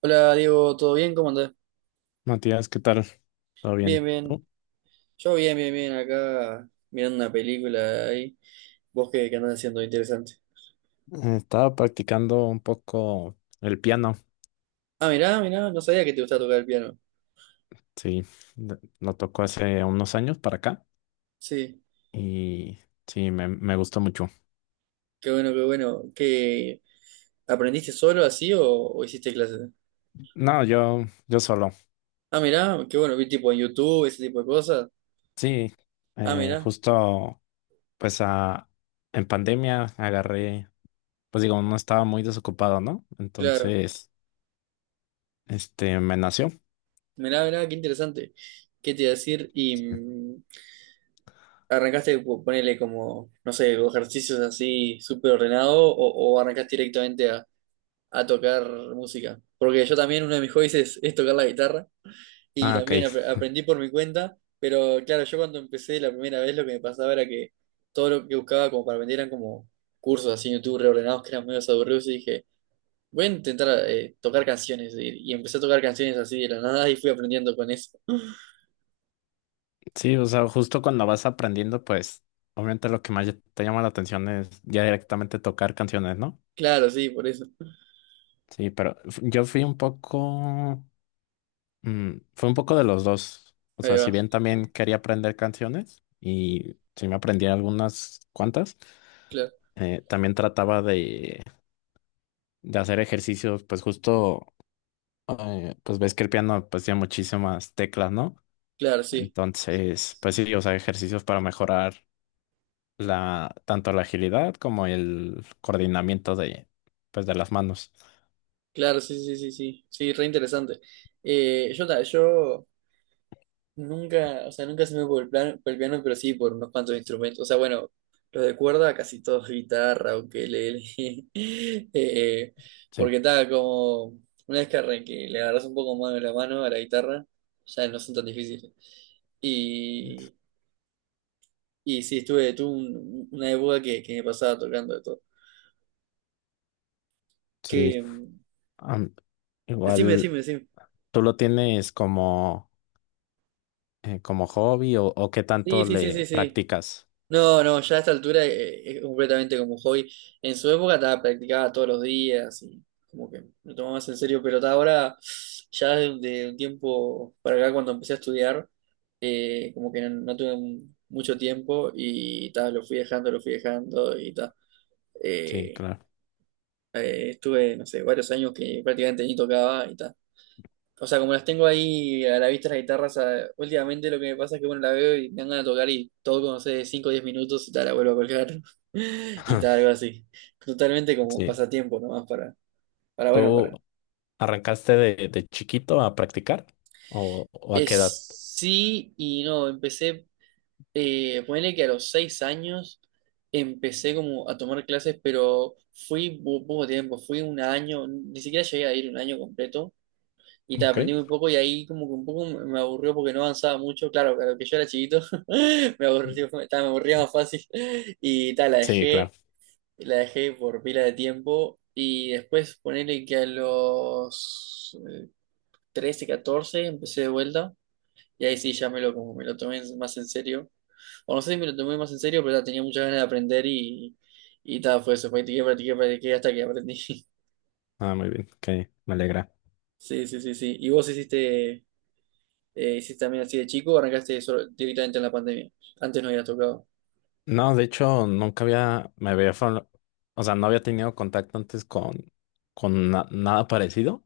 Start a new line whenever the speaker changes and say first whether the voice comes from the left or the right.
right: Hola Diego, ¿todo bien? ¿Cómo andás?
left: Matías, ¿qué tal? ¿Todo
right: Bien,
left: bien?
right: bien.
left: ¿Tú?
right: Yo bien, bien, bien. Acá mirando una película ahí. ¿Vos qué andás haciendo? Interesante.
left: Estaba practicando un poco el piano,
right: Ah, mirá, mirá. No sabía que te gustaba tocar el piano.
left: sí, de- lo tocó hace unos años para acá
right: Sí,
left: y sí, me gustó mucho.
right: qué bueno, qué bueno. Aprendiste solo así o hiciste clases?
left: No, yo solo,
right: Ah, mirá, qué bueno. Vi tipo en YouTube, ese tipo de cosas.
left: sí,
right: Ah, mirá,
left: justo pues a- en pandemia agarré, pues digo, no estaba muy desocupado, ¿no?
right: claro.
left: Entonces, este, me nació.
right: Mirá, mirá, qué interesante. ¿Qué te iba a decir? Y
left: Sí.
right: arrancaste, ponele como, no sé, ejercicios así súper ordenado o, arrancaste directamente a tocar música. Porque yo también uno de mis hobbies es tocar la guitarra y
left: Ah, ok.
right: también aprendí por mi cuenta, pero claro, yo cuando empecé la primera vez lo que me pasaba era que todo lo que buscaba como para aprender eran como cursos así en YouTube reordenados que eran medio aburridos y dije, voy a intentar tocar canciones y empecé a tocar canciones así de la nada y fui aprendiendo con eso.
left: Sí, o sea, justo cuando vas aprendiendo, pues obviamente lo que más te llama la atención es ya directamente tocar canciones, ¿no?
right: Claro, sí, por eso.
left: Sí, pero f- yo fui un poco, fue un poco de los dos. O
right: Ahí
left: sea, si
right: va.
left: bien también quería aprender canciones y sí me aprendí algunas cuantas,
right: Claro,
left: también trataba de hacer ejercicios, pues justo, pues ves que el piano pues tiene muchísimas teclas, ¿no?
right: claro, sí.
left: Entonces, pues sí, o sea, ejercicios para mejorar la, tanto la agilidad como el coordinamiento de, pues de las manos.
right: Claro, sí, sí, sí, sí. Sí, re interesante. Yo nunca, o sea, nunca se me por el por el piano, pero sí por unos cuantos instrumentos. O sea, bueno, los de cuerda casi todos guitarra, ukelele. eh,
left: Sí,
right: Porque tal, como una vez que, le agarras un poco más de la mano a la guitarra, ya no son tan difíciles. Y, y sí, estuve, tuve una época que me pasaba tocando de todo.
left: sí.
right: Que, mm,
left: Am,
right: Decime,
left: Igual.
right: decime, decime.
left: ¿Tú lo tienes como, como hobby o qué
right: Sí,
left: tanto
right: sí, sí,
left: le
right: sí, sí.
left: practicas?
right: No, no, ya a esta altura es completamente como hobby. En su época estaba practicaba todos los días y como que lo tomaba más en serio, pero ahora, ya de, un tiempo para acá, cuando empecé a estudiar, como que no tuve mucho tiempo y ta, lo fui dejando y ta.
left: Sí,
right: Eh,
left: claro.
right: Estuve, no sé, varios años que prácticamente ni tocaba y ta o sea, como las tengo ahí a la vista las guitarras, últimamente lo que me pasa es que bueno, la veo y me dan ganas de tocar y todo como no sé, cinco o 10 minutos y tal, la vuelvo a colgar y tal, algo así. Totalmente como
left: Sí.
right: pasatiempo nomás, para bueno,
left: ¿Tú
right: para.
left: arrancaste de chiquito a practicar o a qué
right: Es
left: edad?
right: sí y no, empecé. Ponele que a los 6 años empecé como a tomar clases, pero fui poco tiempo, fui un año, ni siquiera llegué a ir un año completo y te
left: Ok.
right: aprendí muy poco y ahí como que un poco me aburrió porque no avanzaba mucho, claro, claro que yo era chiquito. Me aburrió, ta, me aburría más fácil y tal, la
left: Sí, claro.
right: dejé, la dejé por pila de tiempo y después ponerle que a los 13, 14 empecé de vuelta y ahí sí ya me lo, como me lo tomé más en serio, o no sé si me lo tomé más en serio, pero ta, tenía muchas ganas de aprender y tal, fue eso, practiqué, practiqué, practiqué hasta que aprendí.
left: Ah, muy bien. Ok, me alegra.
right: Sí, sí, sí, sí. ¿Y vos hiciste ¿Hiciste también así de chico o arrancaste directamente en la pandemia? Antes no había tocado.
left: No, de hecho, nunca había, me había, fa- o sea, no había tenido contacto antes con na- nada parecido.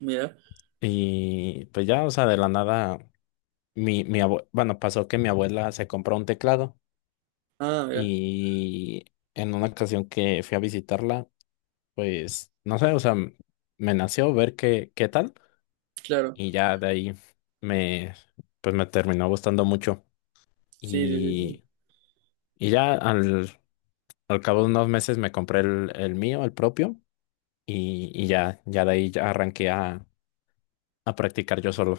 right: Mira.
left: Y pues ya, o sea, de la nada, mi abue- bueno, pasó que mi abuela se compró un teclado.
right: Ah, mira,
left: Y en una ocasión que fui a visitarla, pues no sé, o sea, m- me nació ver qué, qué tal
right: claro.
left: y ya de ahí me, pues me terminó gustando mucho.
right: Sí, sí, sí, sí.
left: Y, y ya al, al cabo de unos meses me compré el mío, el propio, y ya, ya de ahí ya arranqué a practicar yo solo.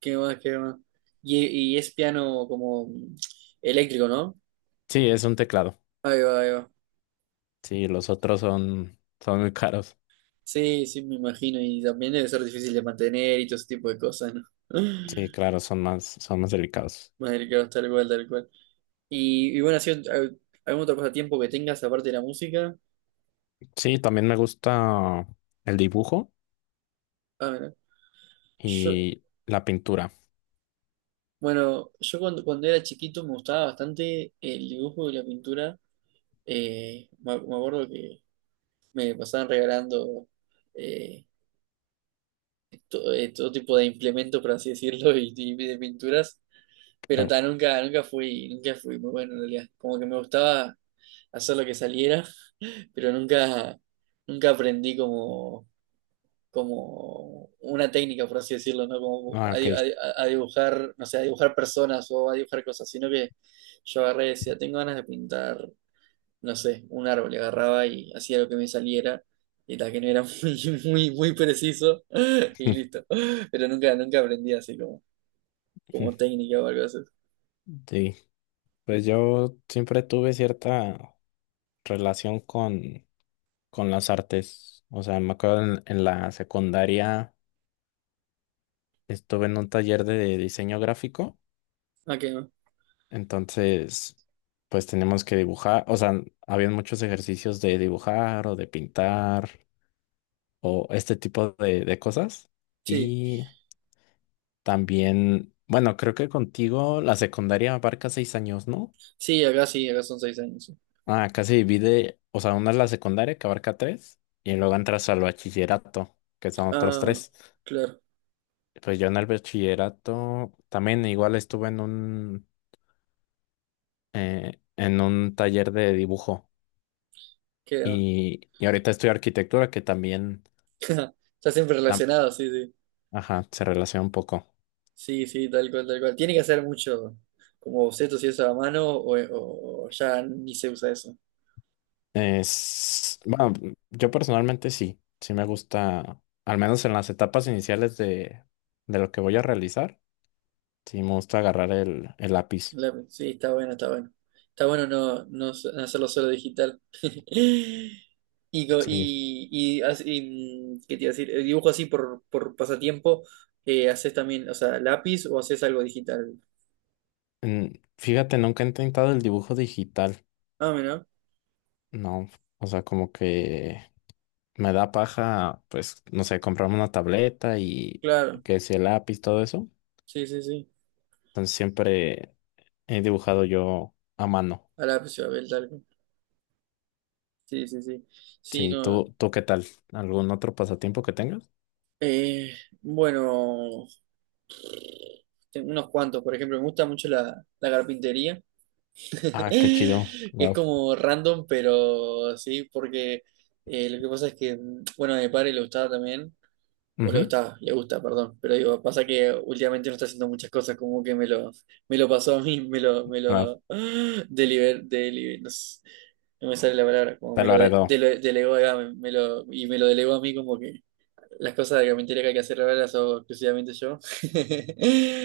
right: ¿Qué más, qué más? Y, y es piano como eléctrico, ¿no?
left: Sí, es un teclado.
right: Ahí va, ahí va.
left: Sí, los otros son, son muy caros.
right: Sí, sí, me imagino. Y también debe ser difícil de mantener y todo ese tipo de cosas, ¿no?
left: Sí, claro, son más delicados.
right: Madre, claro, tal cual, tal cual. Y bueno, así, ¿algún otro pasatiempo que tengas aparte de la música?
left: Sí, también me gusta el dibujo
right: Ah, mira. Yo,
left: y la pintura.
right: bueno, yo cuando era chiquito me gustaba bastante el dibujo y la pintura. Me acuerdo que me pasaban regalando eh, todo tipo de implementos, por así decirlo, y de pinturas, pero
left: Ah,
right: ta, nunca fui muy bueno en realidad. Como que me gustaba hacer lo que saliera, pero nunca aprendí como, como una técnica, por así decirlo, ¿no? Como
left: ah,
right: a,
left: ok.
right: di- a di- a dibujar, no sé, a dibujar personas o a dibujar cosas, sino que yo agarré y decía, tengo ganas de pintar no sé, un árbol, y agarraba y hacía lo que me saliera, y la que no era muy, muy, muy preciso, y listo. Pero nunca aprendí así como, como técnica o algo así.
left: Sí, pues yo siempre tuve cierta relación con las artes. O sea, me acuerdo en la secundaria estuve en un taller de diseño gráfico,
right: Ah, qué va.
left: entonces pues teníamos que dibujar, o sea, habían muchos ejercicios de dibujar o de pintar o este tipo de cosas.
right: Sí,
left: Y también, bueno, creo que contigo la secundaria abarca seis años, ¿no?
right: sí, acá son 6 años. Sí.
left: Ah, acá se divide, o sea, una es la secundaria que abarca tres y luego entras al bachillerato, que son otros
right: Ah,
left: tres.
right: claro,
left: Pues yo en el bachillerato también igual estuve en un taller de dibujo
right: qué va.
left: y ahorita estudio arquitectura que también,
right: Está siempre
left: tam-
right: relacionado, sí, sí.
left: ajá, se relaciona un poco.
right: Sí, sí, tal cual, tal cual. Tiene que hacer mucho como bocetos y eso a mano, o ya ni se usa eso.
left: Es, bueno, yo personalmente sí, sí me gusta, al menos en las etapas iniciales de lo que voy a realizar, sí me gusta agarrar el lápiz.
right: Sí, está bueno, está bueno. Está bueno, no hacerlo solo digital.
left: Sí,
right: ¿Qué te iba a decir? El dibujo así por pasatiempo, ¿haces también, o sea, lápiz o haces algo digital?
left: Fíjate, nunca he intentado el dibujo digital,
right: Ah, mira,
left: no, o sea, como que me da paja, pues, no sé, comprarme una tableta y
right: claro.
left: que si el lápiz, todo eso.
right: Sí, sí, sí.
left: Entonces siempre he dibujado yo a mano.
right: A lápiz o a papel, tal cual. Sí, sí, sí. Sí,
left: Sí,
right: no.
left: ¿tú, tú qué tal? ¿Algún otro pasatiempo que tengas?
right: eh, bueno, tengo unos cuantos, por ejemplo, me gusta mucho la carpintería.
left: Ah, qué chido,
right: Es
left: wow.
right: como random, pero sí, porque lo que pasa es que, bueno, a mi padre le gustaba también, o le
left: Ujú,
right: gustaba, le gusta, perdón, pero digo, pasa que últimamente no está haciendo muchas cosas, como que me lo, me lo, pasó a mí.
left: claro,
right: No sé, no me sale la palabra, como
left: te
right: me
left: lo
right: lo
left: heredó.
right: delegó, acá, me lo delegó a mí como que las cosas de carpintería que hay que hacer ahora las hago exclusivamente yo.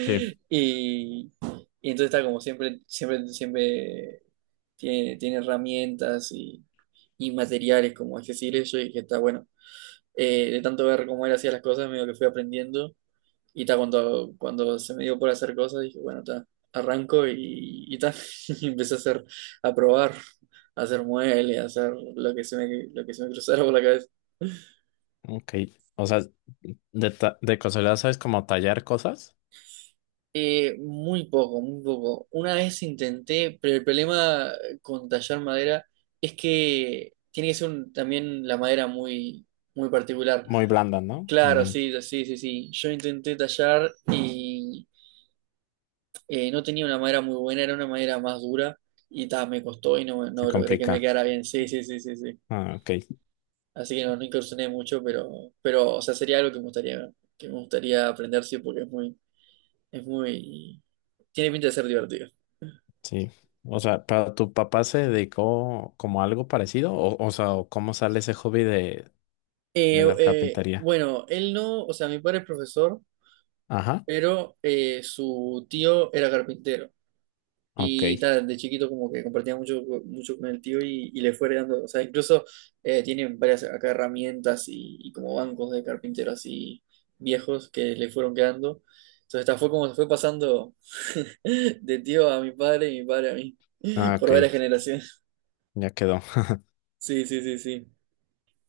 left: Sí.
right: Y, y entonces está como siempre, siempre, siempre tiene herramientas y materiales como accesibles yo dije está bueno. De tanto ver cómo él hacía las cosas, medio que fui aprendiendo y está cuando se me dio por hacer cosas, dije, bueno, está, arranco y ta. Y empecé a hacer, a probar, a hacer muebles, a hacer lo que se me cruzara por la cabeza.
left: Ok, o sea, de, ta- de casualidad sabes como tallar cosas,
right: Muy poco, muy poco. Una vez intenté, pero el problema con tallar madera es que tiene que ser también la madera muy, muy particular.
left: muy blanda, ¿no?
right: Claro,
left: También
right: sí, sí, sí, sí. Yo intenté tallar y no tenía una madera muy buena, era una madera más dura y ta, me costó y no,
left: se
right: no, logré que me
left: complica.
right: quedara bien. Sí, sí, sí, sí, sí.
left: Ah, ok.
right: Así que no, no, incursioné mucho, pero, o sea, sería algo que me gustaría, aprender, sí, porque es muy, tiene pinta de ser divertido.
left: Sí. O sea, ¿pero tu papá se dedicó como a algo parecido? O sea, ¿o ¿cómo sale ese hobby de la carpintería?
right: Bueno, él no, o sea, mi padre es profesor,
left: Ajá.
right: pero su tío era carpintero.
left: Ok.
right: Y tal, de chiquito como que compartía mucho, mucho con el tío y le fue heredando, o sea, incluso tienen varias acá herramientas y como bancos de carpinteros así viejos que le fueron quedando. Entonces, esta fue como se fue pasando de tío a mi padre y mi padre a mí,
left: Ah, ok.
right: por varias generaciones.
left: Ya quedó.
right: Sí, sí, sí, sí.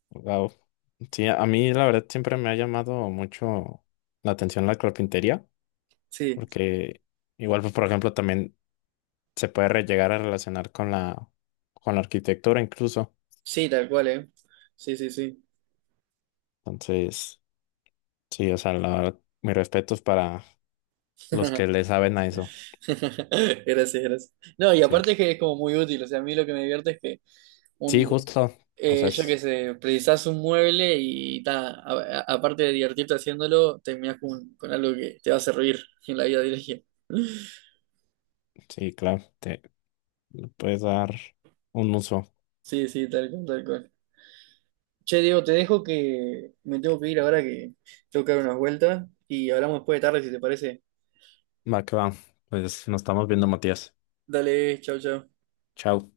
left: Wow. Sí, a mí la verdad siempre me ha llamado mucho la atención la carpintería,
right: Sí,
left: porque igual, pues, por ejemplo, también se puede re- llegar a relacionar con la arquitectura incluso.
right: sí, tal cual, ¿eh? Sí, sí, sí.
left: Entonces, sí, o sea, la verdad, mis respetos para los que le saben a eso.
right: Gracias, gracias. No, y
left: Sí.
right: aparte es que es como muy útil, o sea, a mí lo que me divierte es que...
left: Sí,
right: un
left: justo. O sea,
right: Yo
left: es
right: qué sé, precisás un mueble y ta, aparte de divertirte haciéndolo, terminás con, algo que te va a servir en la vida diaria.
left: Sí, claro, te le puedes dar un uso.
right: Sí, sí, tal cual, tal cual. Che, Diego, te dejo que me tengo que ir ahora que tengo que dar unas vueltas y hablamos después de tarde si te parece.
left: Va que va. Pues nos estamos viendo, Matías.
right: Dale, chau, chau.
left: Chao.